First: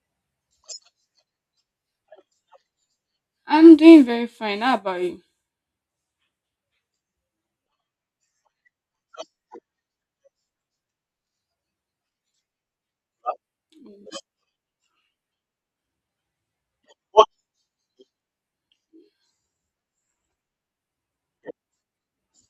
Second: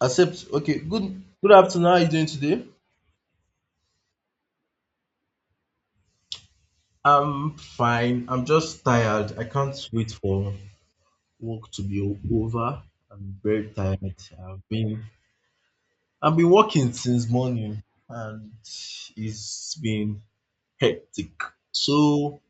Accept. Okay. Good. Good afternoon. How are you doing today? I'm doing very fine. How about you? I'm fine. I'm just tired. I can't wait for work to be over. I'm very tired. I've been I've been working since morning, and it's been hectic. So,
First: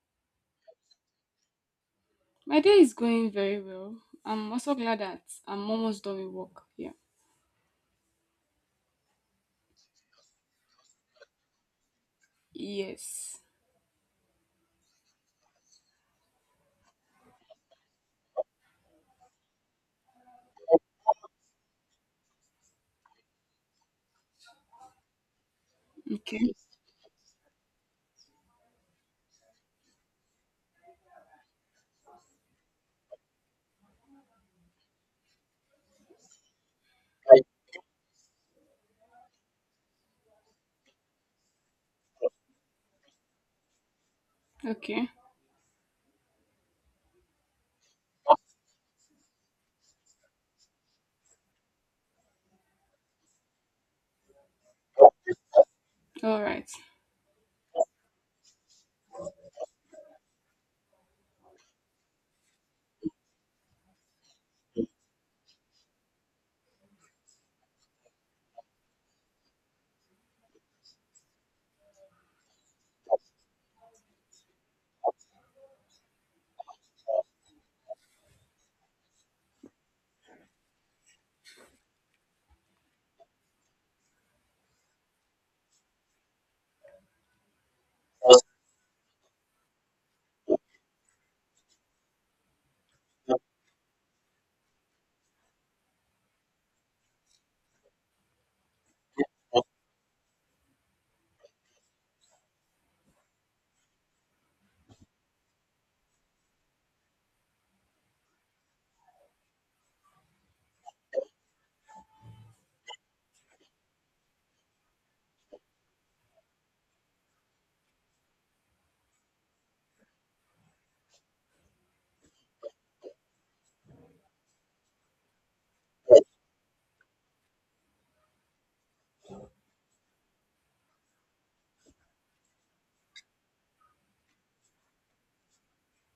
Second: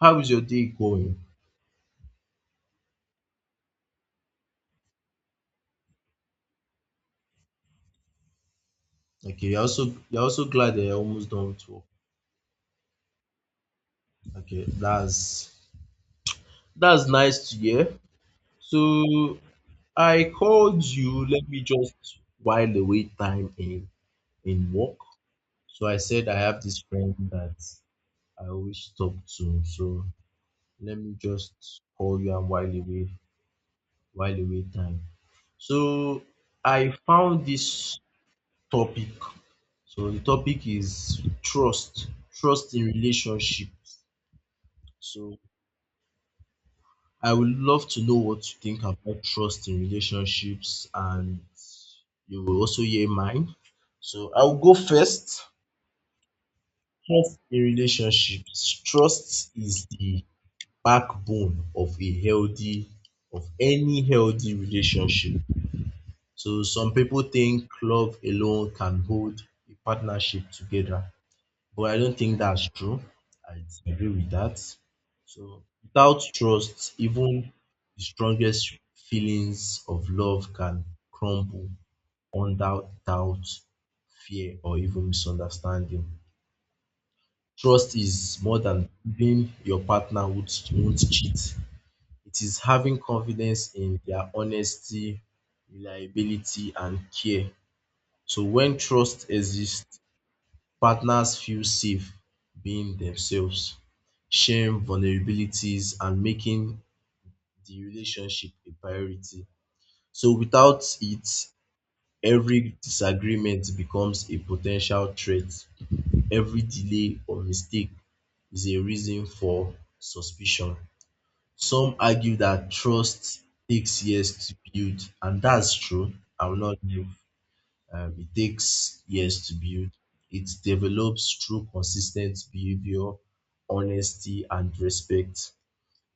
how is your day going? My day is going very well. I'm also glad that I'm almost done with work. Yeah. Okay. You're also glad that you're almost done with work. Yes. Okay. That's nice to hear. So I called you. Let me just while away time in work. So I said I Okay. have this friend that I always talk to. So let me just call you and while away time. So I found this topic. So the topic is trust in relationships. Okay. So I would love to know what you think about trust in relationships, and you will also hear mine. So I'll go first. All right. Trust in relationships. Trust is the backbone of a healthy of any healthy relationship. So some people think love alone can hold a partnership together, but I don't think that's true. I disagree with that. So without trust, even the strongest feelings of love can crumble under doubt, fear, or even misunderstanding. Trust is more than believing your partner won't cheat. It is having confidence in their honesty, reliability, and care. So when trust exists, partners feel safe being themselves, sharing vulnerabilities, and making the relationship a priority. So without it, every disagreement becomes a potential threat. Every delay or mistake is a reason for suspicion. Some argue that trust takes years to build, and that's true. I will not give. It takes years to build. It develops through consistent behavior, honesty, and respect.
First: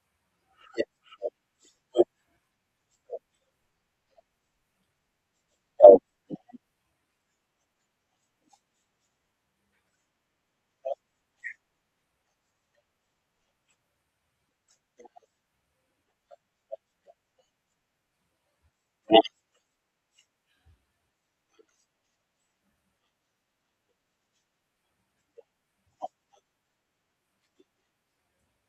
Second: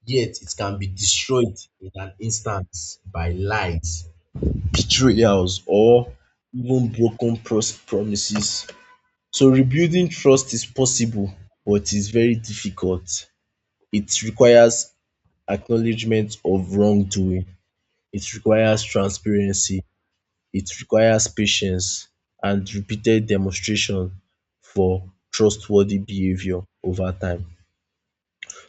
Yet, it can be destroyed in an instant by lies, betrayals, or even broken promises. So, rebuilding trust is possible, but it's very difficult. It requires acknowledgement of wrongdoing, it requires transparency, it requires patience and repeated demonstration for trustworthy behavior over time.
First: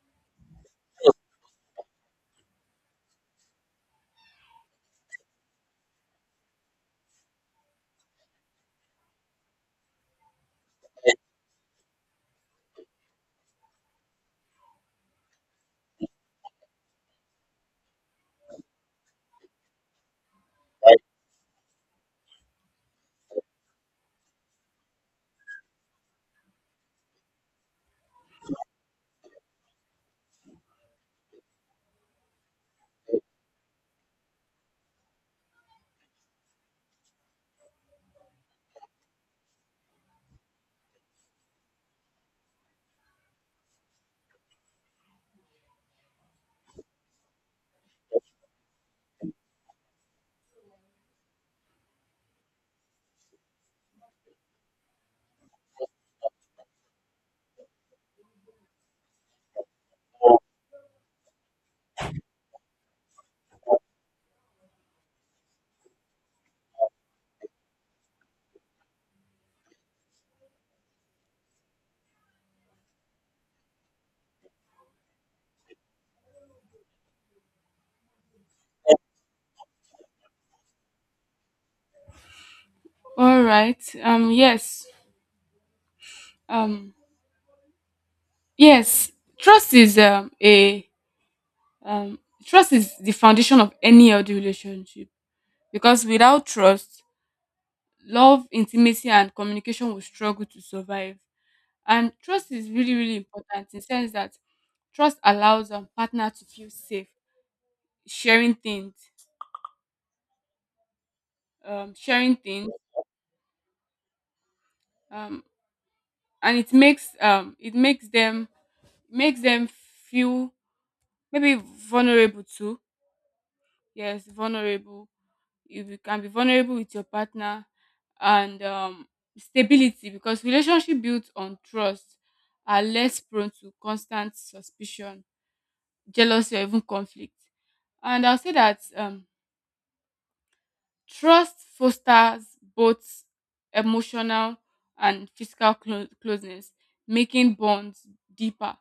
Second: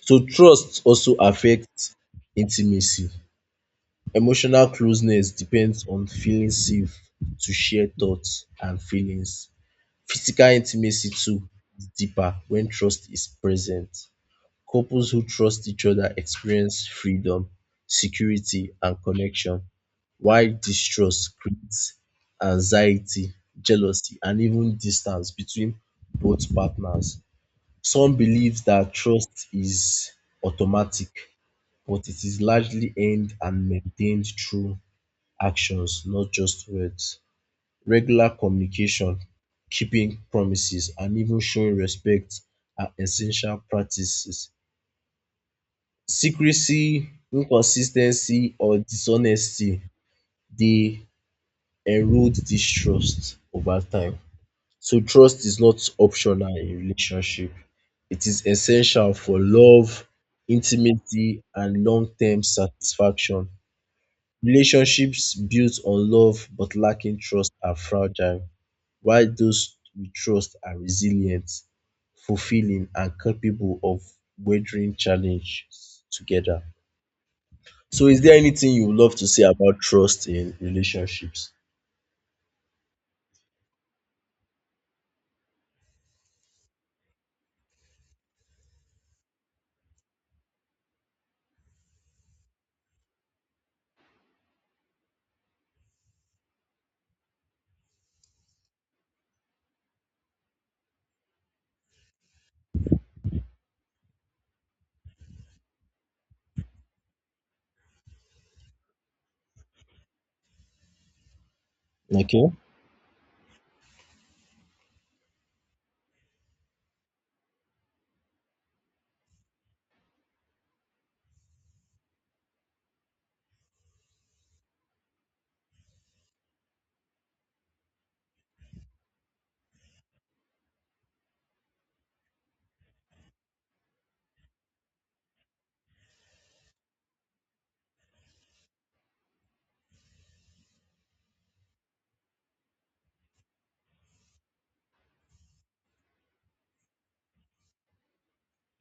So trust also affects intimacy. Emotional closeness depends on feeling safe to share thoughts and feelings. Physical intimacy too is deeper when trust is present. Couples who trust each other experience freedom, security, and connection, while distrust creates anxiety, jealousy, and even distance between both partners. Some believe that trust is automatic, but it is largely earned and maintained through actions, not just words. Regular communication, keeping promises, and even showing respect are essential practices. Secrecy, inconsistency, or dishonesty dey erode this trust over time. So trust is not optional in relationship. It is essential for love, intimacy, and long term satisfaction. Relationships built on love but lacking trust are fragile, while those we trust are resilient, fulfilling, and capable of weathering challenges together. So is there anything you would love to say about trust in relationships? All right. Yes. Um. Yes. Trust is um a um trust is the foundation of any healthy relationship because without trust, love, intimacy, and communication will struggle to survive. And trust is really important in sense that trust allows partner to feel safe sharing things, um, sharing Okay. things, um, and it makes them feel maybe vulnerable too. Yes, vulnerable. If you can be vulnerable with your partner, and stability because relationship built on trust are less prone to constant suspicion, jealousy, or even conflict. And I'll say that trust fosters both emotional and physical closeness, making bonds deeper.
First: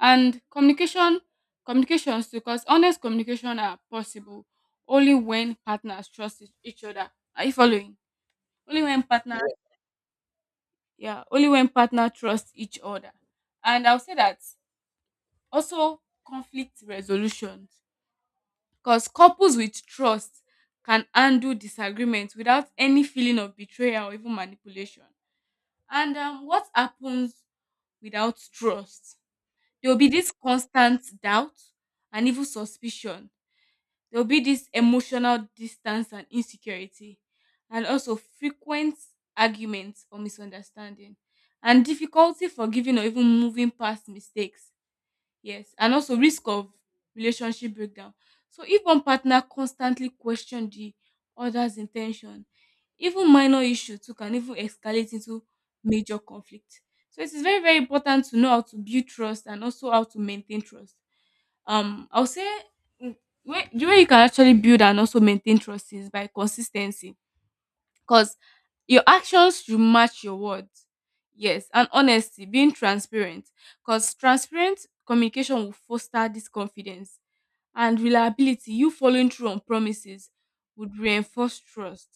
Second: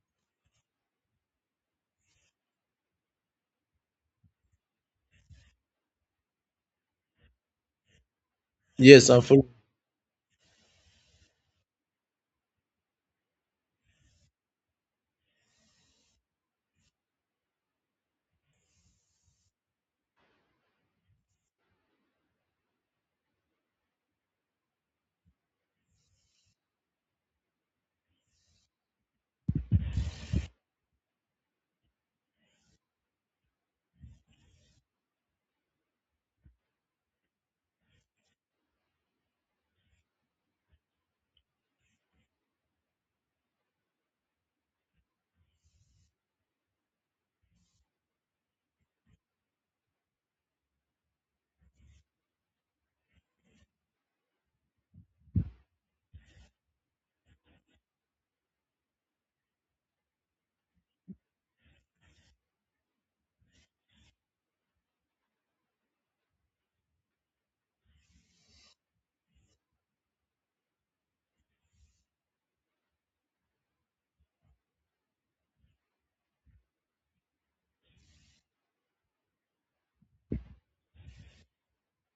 And communications because honest communication are possible only when partners trust each other. Are you following? Only when Yes, I'm partner, following. yeah, Only when partner trust each other. And I'll say that also conflict resolution. Because couples with trust can handle disagreement without any feeling of betrayal or even manipulation. And what happens without trust? There will be this constant doubt and even suspicion. There will be this emotional distance and insecurity, and also frequent arguments or misunderstanding, and difficulty forgiving or even moving past mistakes. Yes, and also risk of relationship breakdown. So if one partner constantly question the other's intention, even minor issues too can even escalate into major conflict. So it is very, very important to know how to build trust and also how to maintain trust. I'll say mm, the way you can actually build and also maintain trust is by consistency because your actions should match your words. Yes, and honesty, being transparent. Because transparent communication will foster this confidence and reliability. You following through on promises would reinforce trust,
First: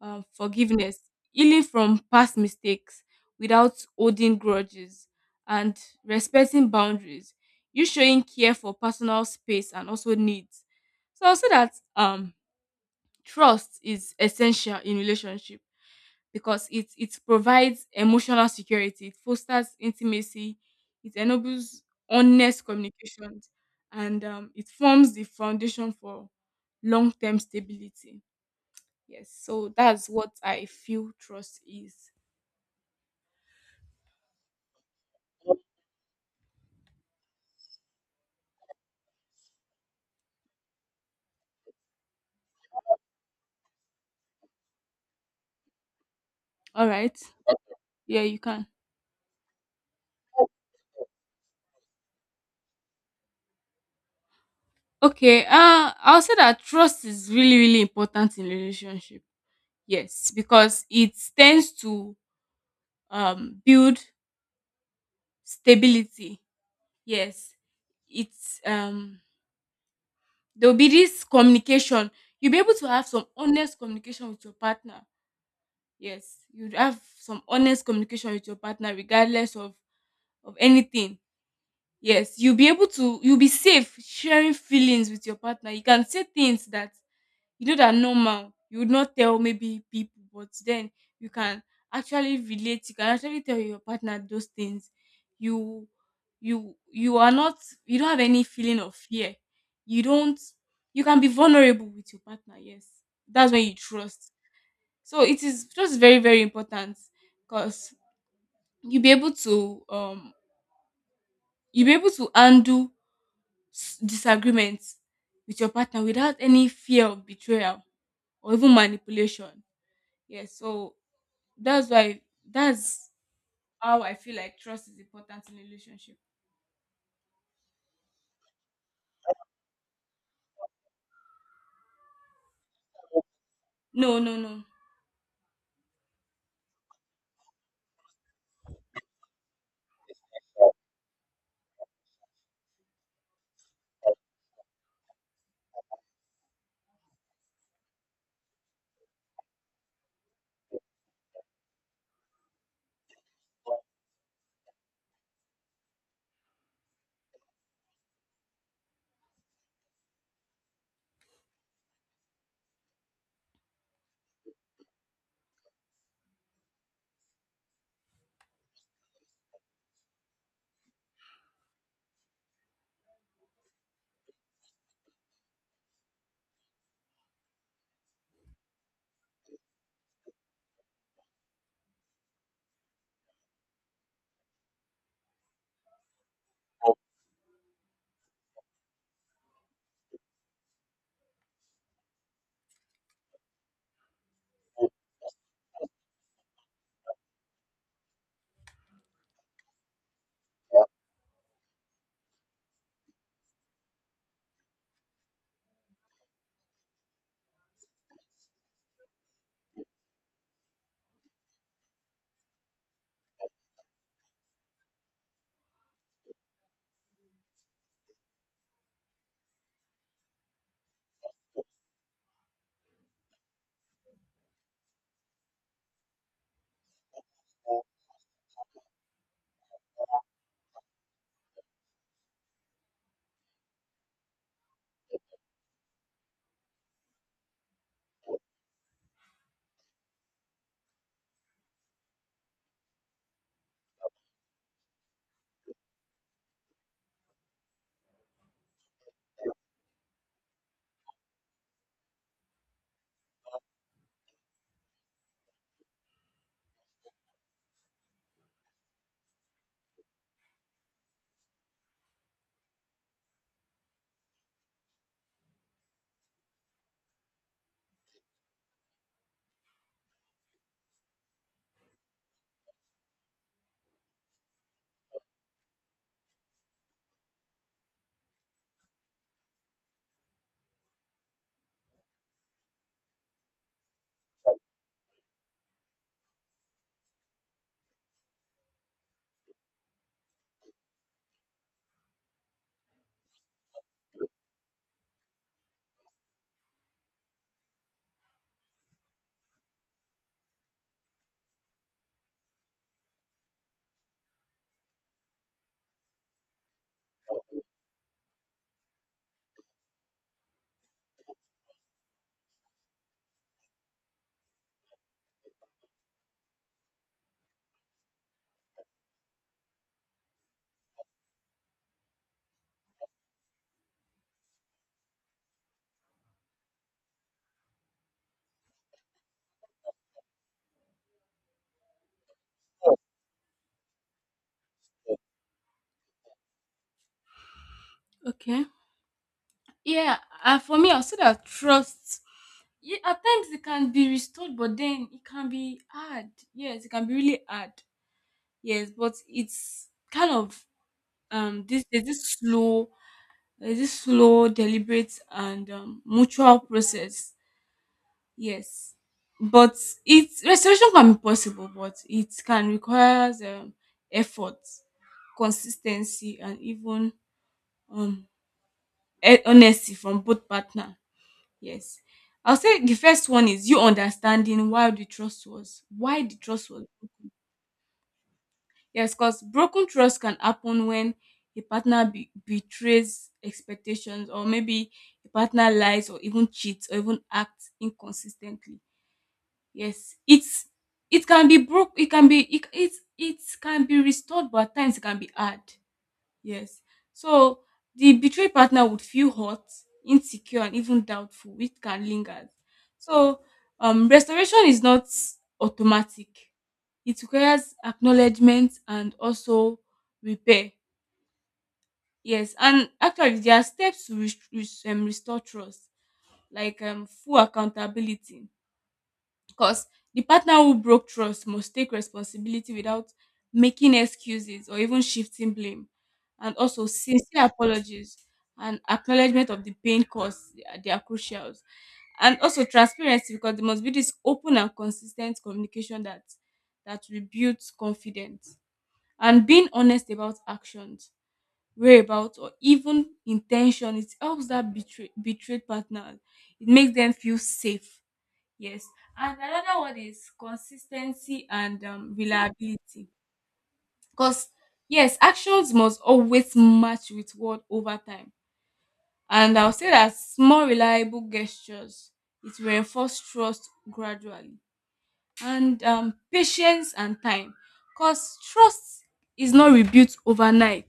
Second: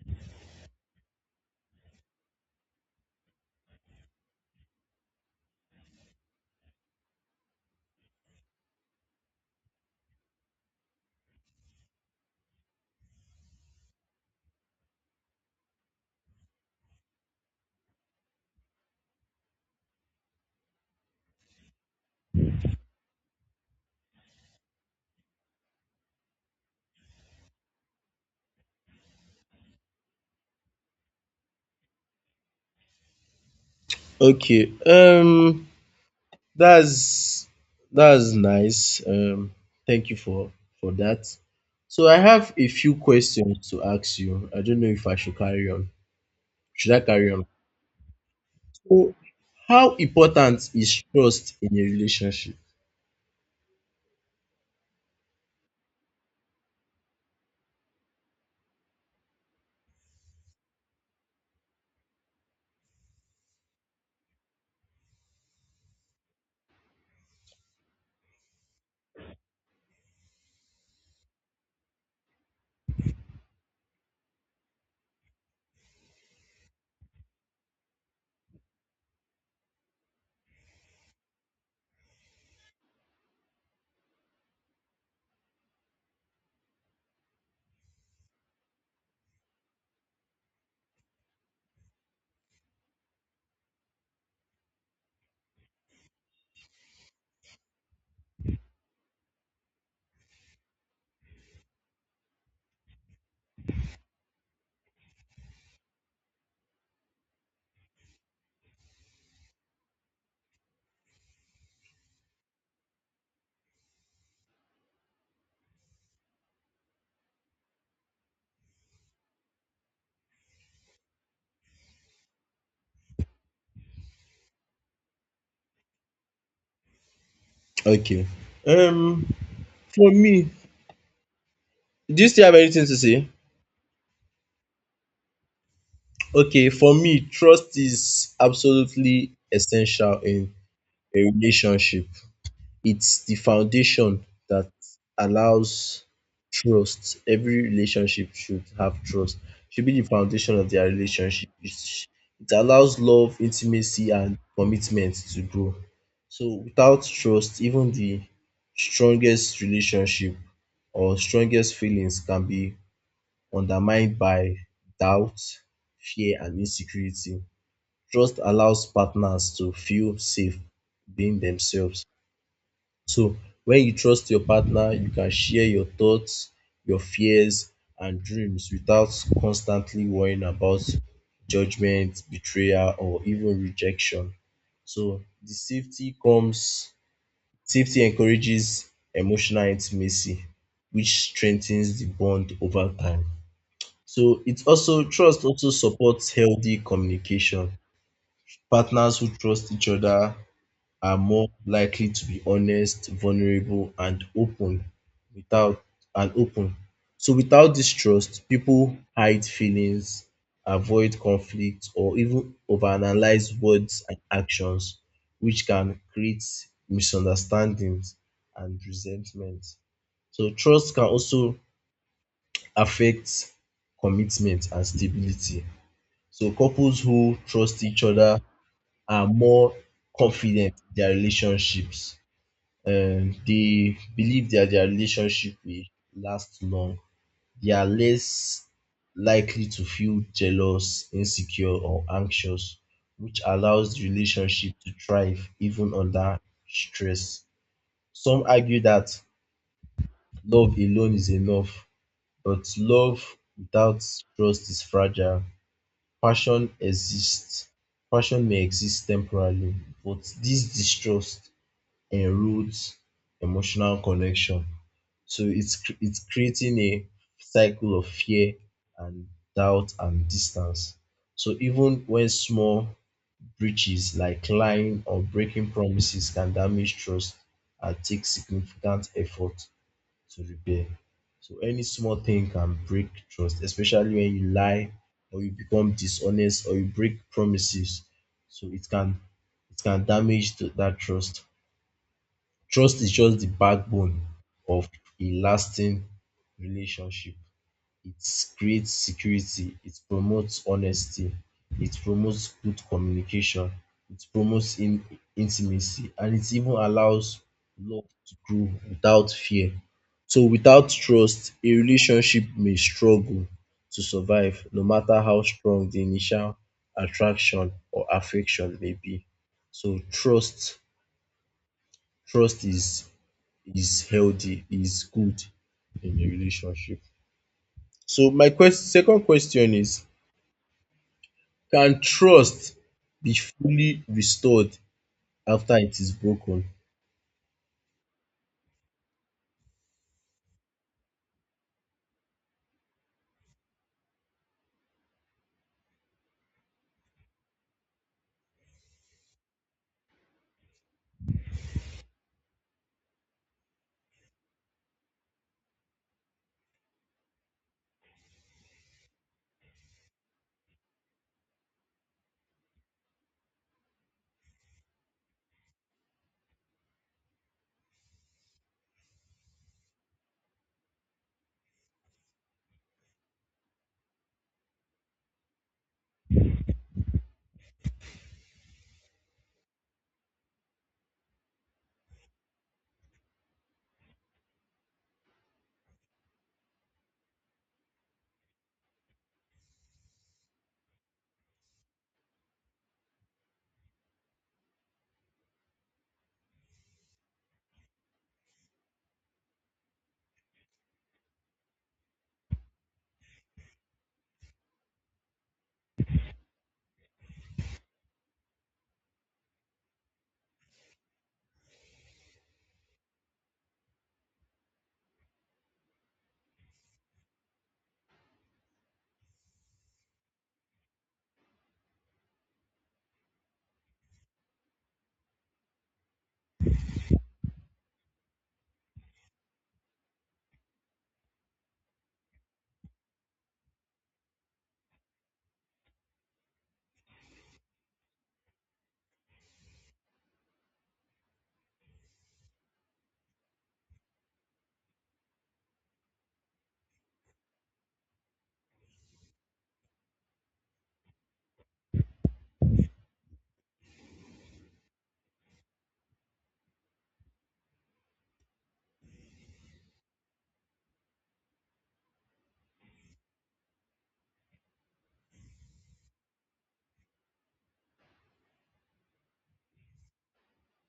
forgiveness, healing from past mistakes without holding grudges, and respecting boundaries. You showing care for personal space and also needs. So I'll say that trust is essential in relationship because it provides emotional security, it fosters intimacy, it enables honest communications, and it forms the foundation for long term stability. Yes, so that's what I feel trust is. Okay. That's that's nice. Thank you for that. So I have a few questions to ask you. I don't know if I should carry on. All Should I right. carry on? Yeah, you can. So how important is trust in a relationship? Okay. I'll say that trust is really, really important in relationship. Yes, because it tends to build stability. Yes, it's there will be this communication. You'll be able to have some honest communication with your partner. Yes, you'd have some honest communication with your partner regardless of anything. Yes, you'll be safe sharing feelings with your partner. You can say things that you know that normal you would not tell maybe people, but then you can actually relate, you can actually tell your partner those things. You you are not you don't have any feeling of fear. You don't you can be vulnerable with your partner, yes. That's when you trust. So it is just very, very important because you'll be able to um you'll be able to undo disagreements with your partner without any fear of betrayal or even manipulation. Yes, so that's why that's how I feel like trust is important in a relationship. Okay. Um for me, do you still have anything to say? No, no, no. Okay, for me, trust is absolutely essential in a relationship. It's the foundation that allows trust. Every relationship should have trust. Should be the foundation of their relationship. It allows love, intimacy, and commitment to grow. So without trust, even the strongest relationship or strongest feelings can be undermined by doubt, fear, and insecurity. Trust allows partners to feel safe being themselves. So when you trust your partner, you can share your thoughts, your fears, and dreams without constantly worrying about judgment, betrayal, or even rejection. So safety encourages emotional intimacy, which strengthens the bond over time. So it also trust also supports healthy communication. Partners who trust each other are more likely to be honest, vulnerable, and open without and open. So without this trust, people hide feelings, avoid conflict, or even overanalyze words and actions, which can create misunderstandings and resentment. So trust can also affect commitment and stability. So couples who trust each other are more confident in their relationships. They believe that their relationship will last long. They are less likely to feel jealous, insecure, or anxious, which allows the relationship to thrive even under stress. Some argue that love alone is enough, but love without trust is fragile. Passion exists. Passion may exist temporarily, but this distrust enroutes emotional connection. So it's creating a cycle of fear and doubt and distance. So even when small breaches like lying or breaking promises can damage trust and take significant effort to repair. So any small thing can break trust, especially when you lie or you become dishonest or you break promises. So it can damage that trust. Trust is just the backbone of a lasting relationship. It creates security, it promotes honesty, it promotes good communication, it promotes intimacy, and it even allows love to grow without fear. So, without trust, a relationship may struggle to survive, no matter how strong the initial attraction or affection may be. So, trust is healthy, is good in a relationship. So my quest second question is, can trust be fully restored after it is broken? Okay. Yeah, and for me, I'll say that trust. Yeah, at times it can be restored, but then it can be hard. Yes, it can be really hard. Yes, but it's kind of this there's this slow, deliberate and mutual process. Yes, but it's restoration can be possible, but it can requires effort, consistency, and even um, honesty from both partner. Yes, I'll say the first one is you understanding why the trust was. Yes, because broken trust can happen when a partner betrays expectations, or maybe a partner lies, or even cheats, or even acts inconsistently. Yes, it can be broke. It can be it it, it can be restored, but at times it can be hard. Yes. So the betrayed partner would feel hurt, insecure, and even doubtful, which can linger. So restoration is not automatic. It requires acknowledgement and also repair. Yes, and actually there are steps to restore trust, like full accountability because the partner who broke trust must take responsibility without making excuses or even shifting blame. And also, sincere apologies and acknowledgement of the pain caused, they are crucial. And also, transparency because there must be this open and consistent communication that rebuilds confidence. And being honest about actions, whereabouts, or even intention, it helps that betrayed partner. It makes them feel safe. Yes. And another one is consistency and reliability. Because, yes, actions must always match with word over time. And I'll say that small, reliable gestures, it will reinforce trust gradually. And patience and time. Because trust is not rebuilt overnight.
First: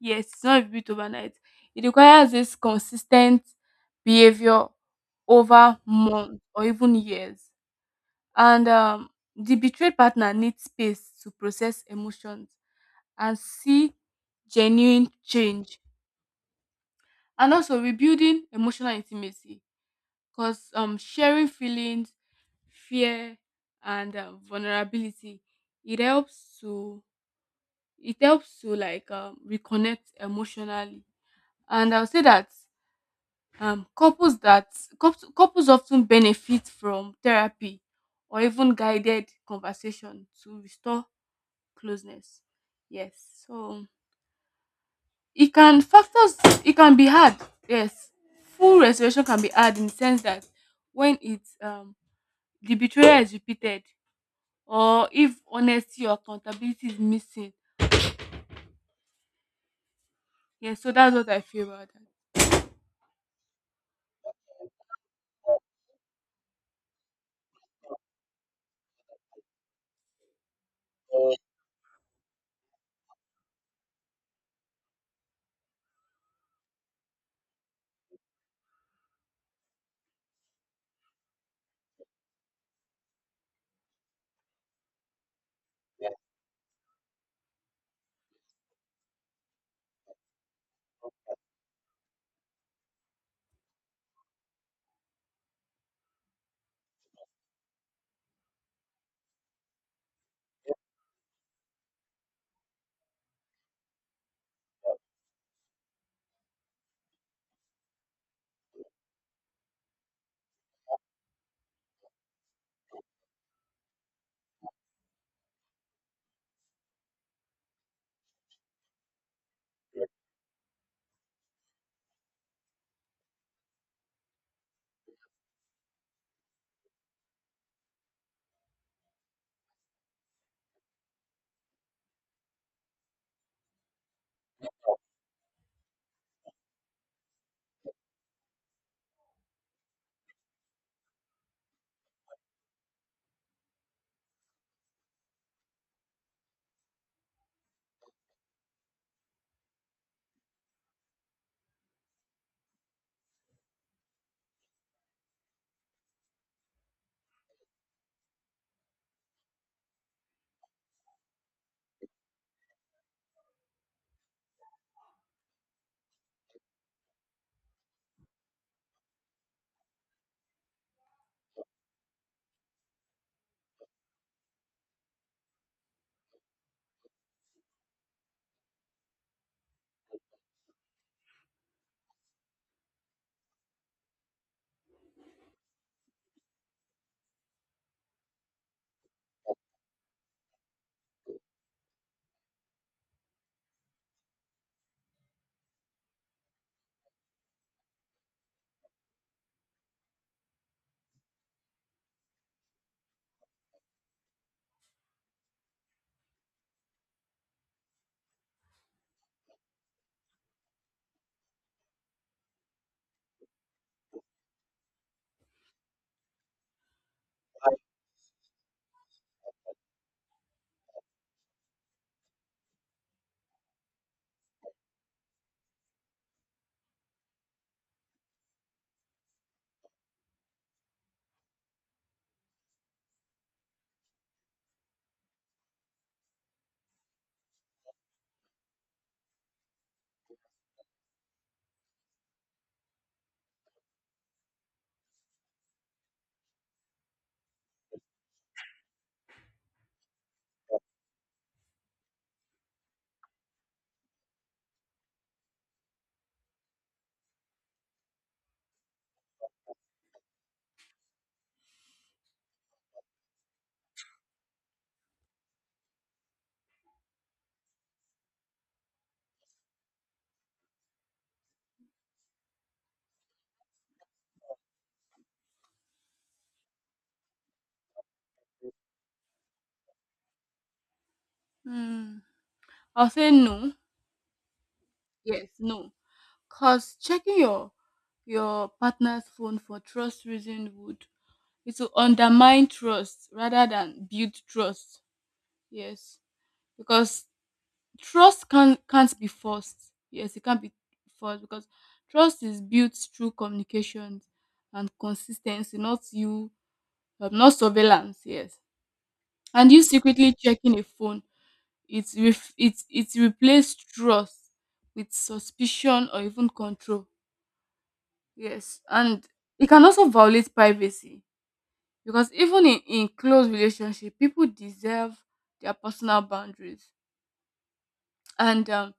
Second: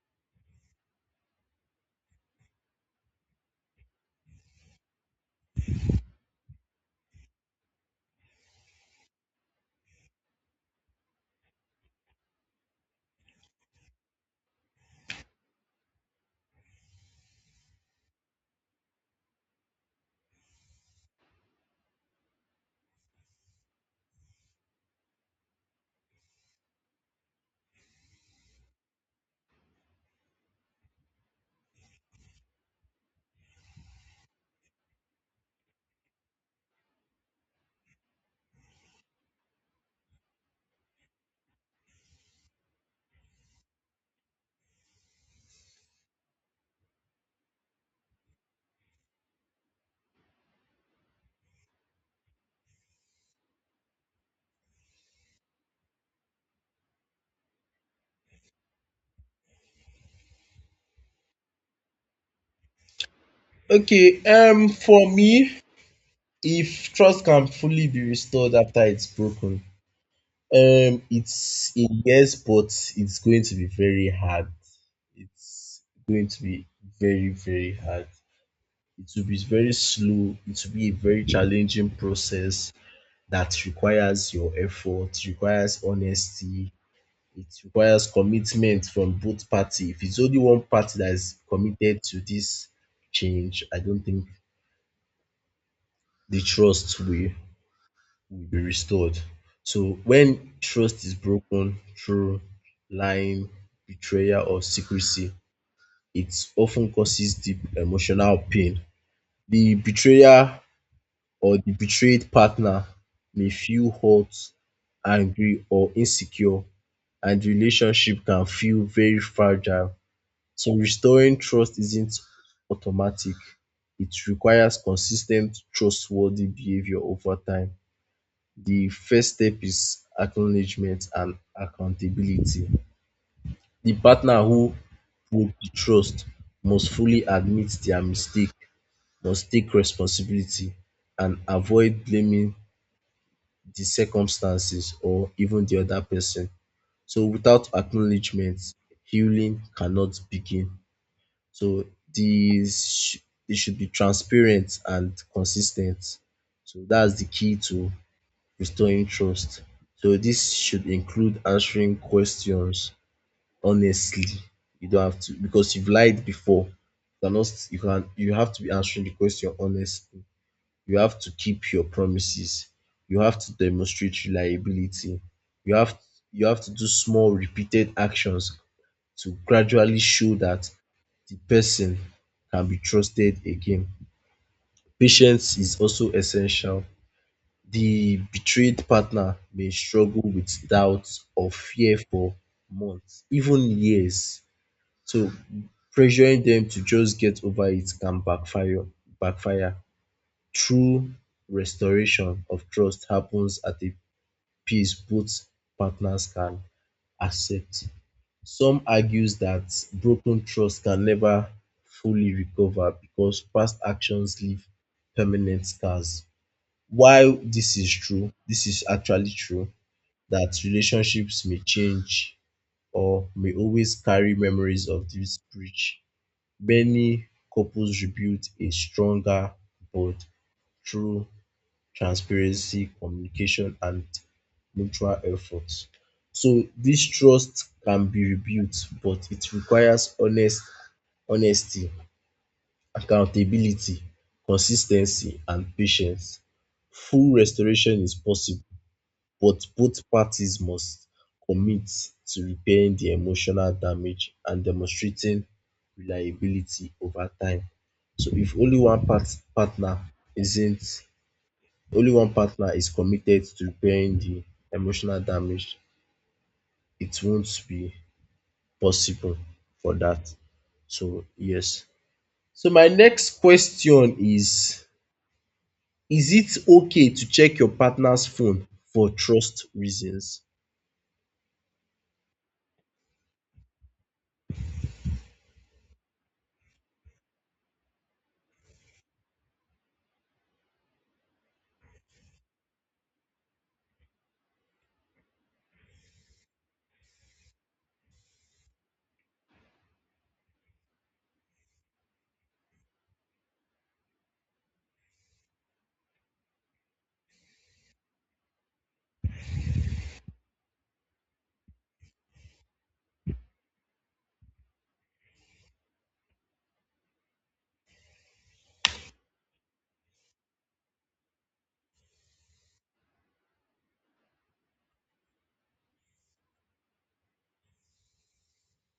Yes, it's not rebuilt overnight. It requires this consistent behavior over months or even years. And the betrayed partner needs space to process emotions and see genuine change. And also rebuilding emotional intimacy because sharing feelings, fear, and vulnerability, it helps to it helps to reconnect emotionally. And I'll say that um, couples that couples often benefit from therapy or even guided conversation to restore closeness. Yes. So it can factors it can be hard. Yes. Full restoration can be hard in the sense that when it's the betrayal is repeated or if honesty or accountability is missing. Yes, so that's what I feel about Okay, for me, if trust can fully be restored after it's broken, that. it's a yes, but it's going to be very hard. It's going to be very, very hard. It will be very slow, it will be a very challenging process. That requires your effort, requires honesty, it requires commitment from both party. If it's only one party that is committed to this change, I don't think the trust will be restored. So when trust is broken through lying, betrayal, or secrecy, it often causes deep emotional pain. The betrayer or the betrayed partner may feel hurt, angry, or insecure, and relationships can feel very fragile. So restoring trust isn't automatic. It requires consis ten t trustworthy behavior over time. The first step is acknowledgement and accountability. The partner who broke the trust must fully admit their mistake, must take responsibility, and avoid blaming the circumstances or even the other person. So without acknowledgement, healing cannot begin. So this sh- it should be transparent and consistent. So that's the key to restoring trust. So this should include answering questions honestly. You don't have to because you've lied before. You cannot, you can, you have to be answering the question honestly. You have to keep your promises. You have to demonstrate reliability. You have you have to do small repeated actions to gradually show that the person can be trusted again. Patience is also essential. The betrayed partner may struggle with doubts or fear for months, even years. So pressuring them to just get over it can backfire. True restoration of trust happens at a pace both partners can accept. Some argues that broken trust can never fully recover because past actions leave permanent scars. While this is true, this is actually true that relationships may change or may always carry memories of this breach, many couples rebuild a stronger bond through transparency, communication, and mutual effort. So this trust can be rebuilt, but it requires honesty, accountability, consis ten cy, and patience. Full restoration is possible, but both parties must commit to repairing the emotional damage and demonstrating reliability over time. So if only one partner isn't, only one partner is committed to repairing the emotional damage, it won't be possible for that. So yes. So my next question is it okay to check your partner's phone for trust reasons? Hmm. I'll say no. Yes, no. Cause checking your partner's phone for trust reason would it will undermine trust rather than build trust. Yes. Because trust can't be forced. Yes, it can't be forced because trust is built through communication and consistency, not not surveillance. Yes, and you secretly checking a phone, it's ref- it's replaced trust with suspicion or even control. Yes, and it can also violate privacy because even in close relationship, people deserve their personal boundaries and um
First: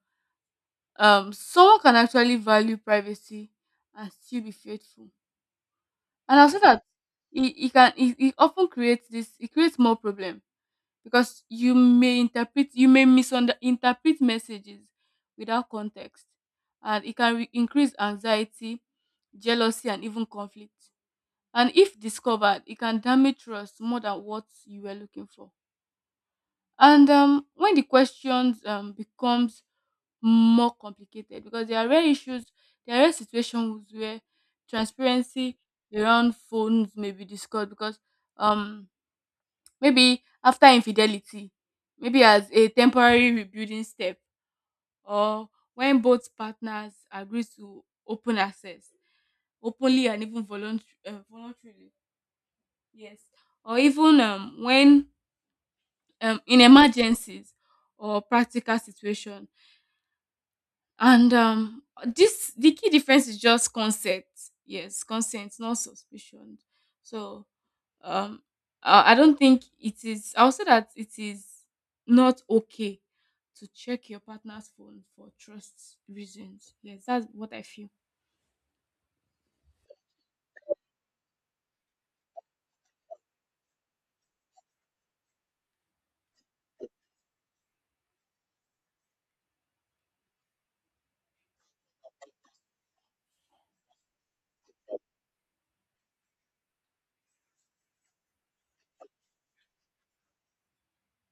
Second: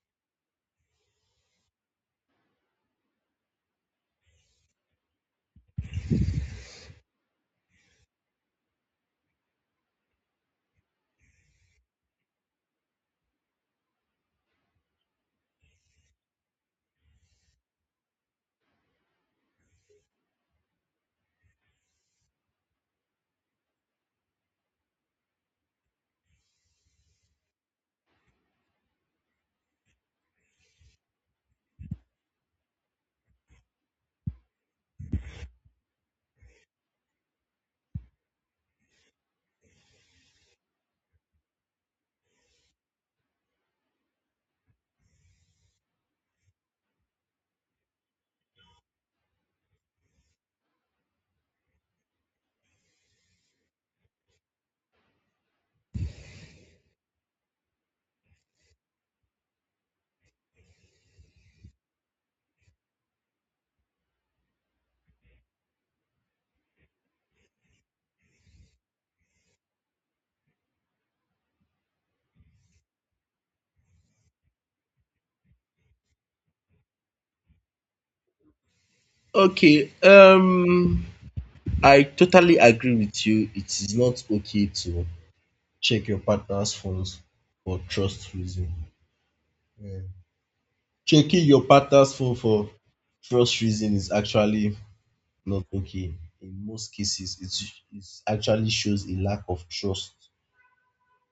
um someone can actually value privacy and still be faithful. And I'll say that it often creates this it creates more problem because you may misinterpret messages without context, and it can increase anxiety, jealousy and even conflict, and if discovered it can damage trust more than what you were looking for. And when the questions becomes more complicated because there are rare issues, there are rare situations where transparency around phones may be discussed because um maybe after infidelity, maybe as a temporary rebuilding step, or when both partners agree to open access openly and even voluntarily. Yes. Or even when in emergencies or practical situation. And this the key difference is just consent. Yes, consent, not suspicion. So um, I don't think it is. I'll say that it is not okay to check your partner's phone for trust reasons. Yes, that's what I feel. Okay, I totally agree with you. It is not okay to check your partner's phones for trust reason. Yeah. Checking your partner's phone for trust reason is actually not okay. In most cases, it actually shows a lack of trust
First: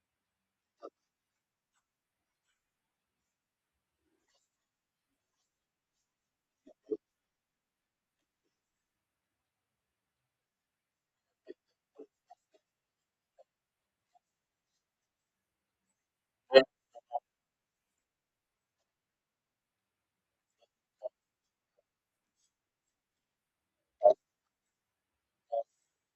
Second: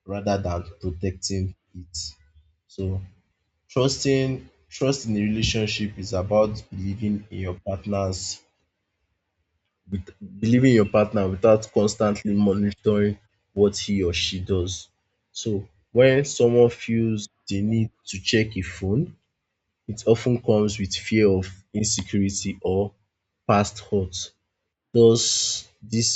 rather than protecting it. So trust in a relationship is about with, believing in your partner without constantly monitoring what he or she does. So when someone feels the need to check a phone, it often comes with fear of insecurity or past hurt, thus this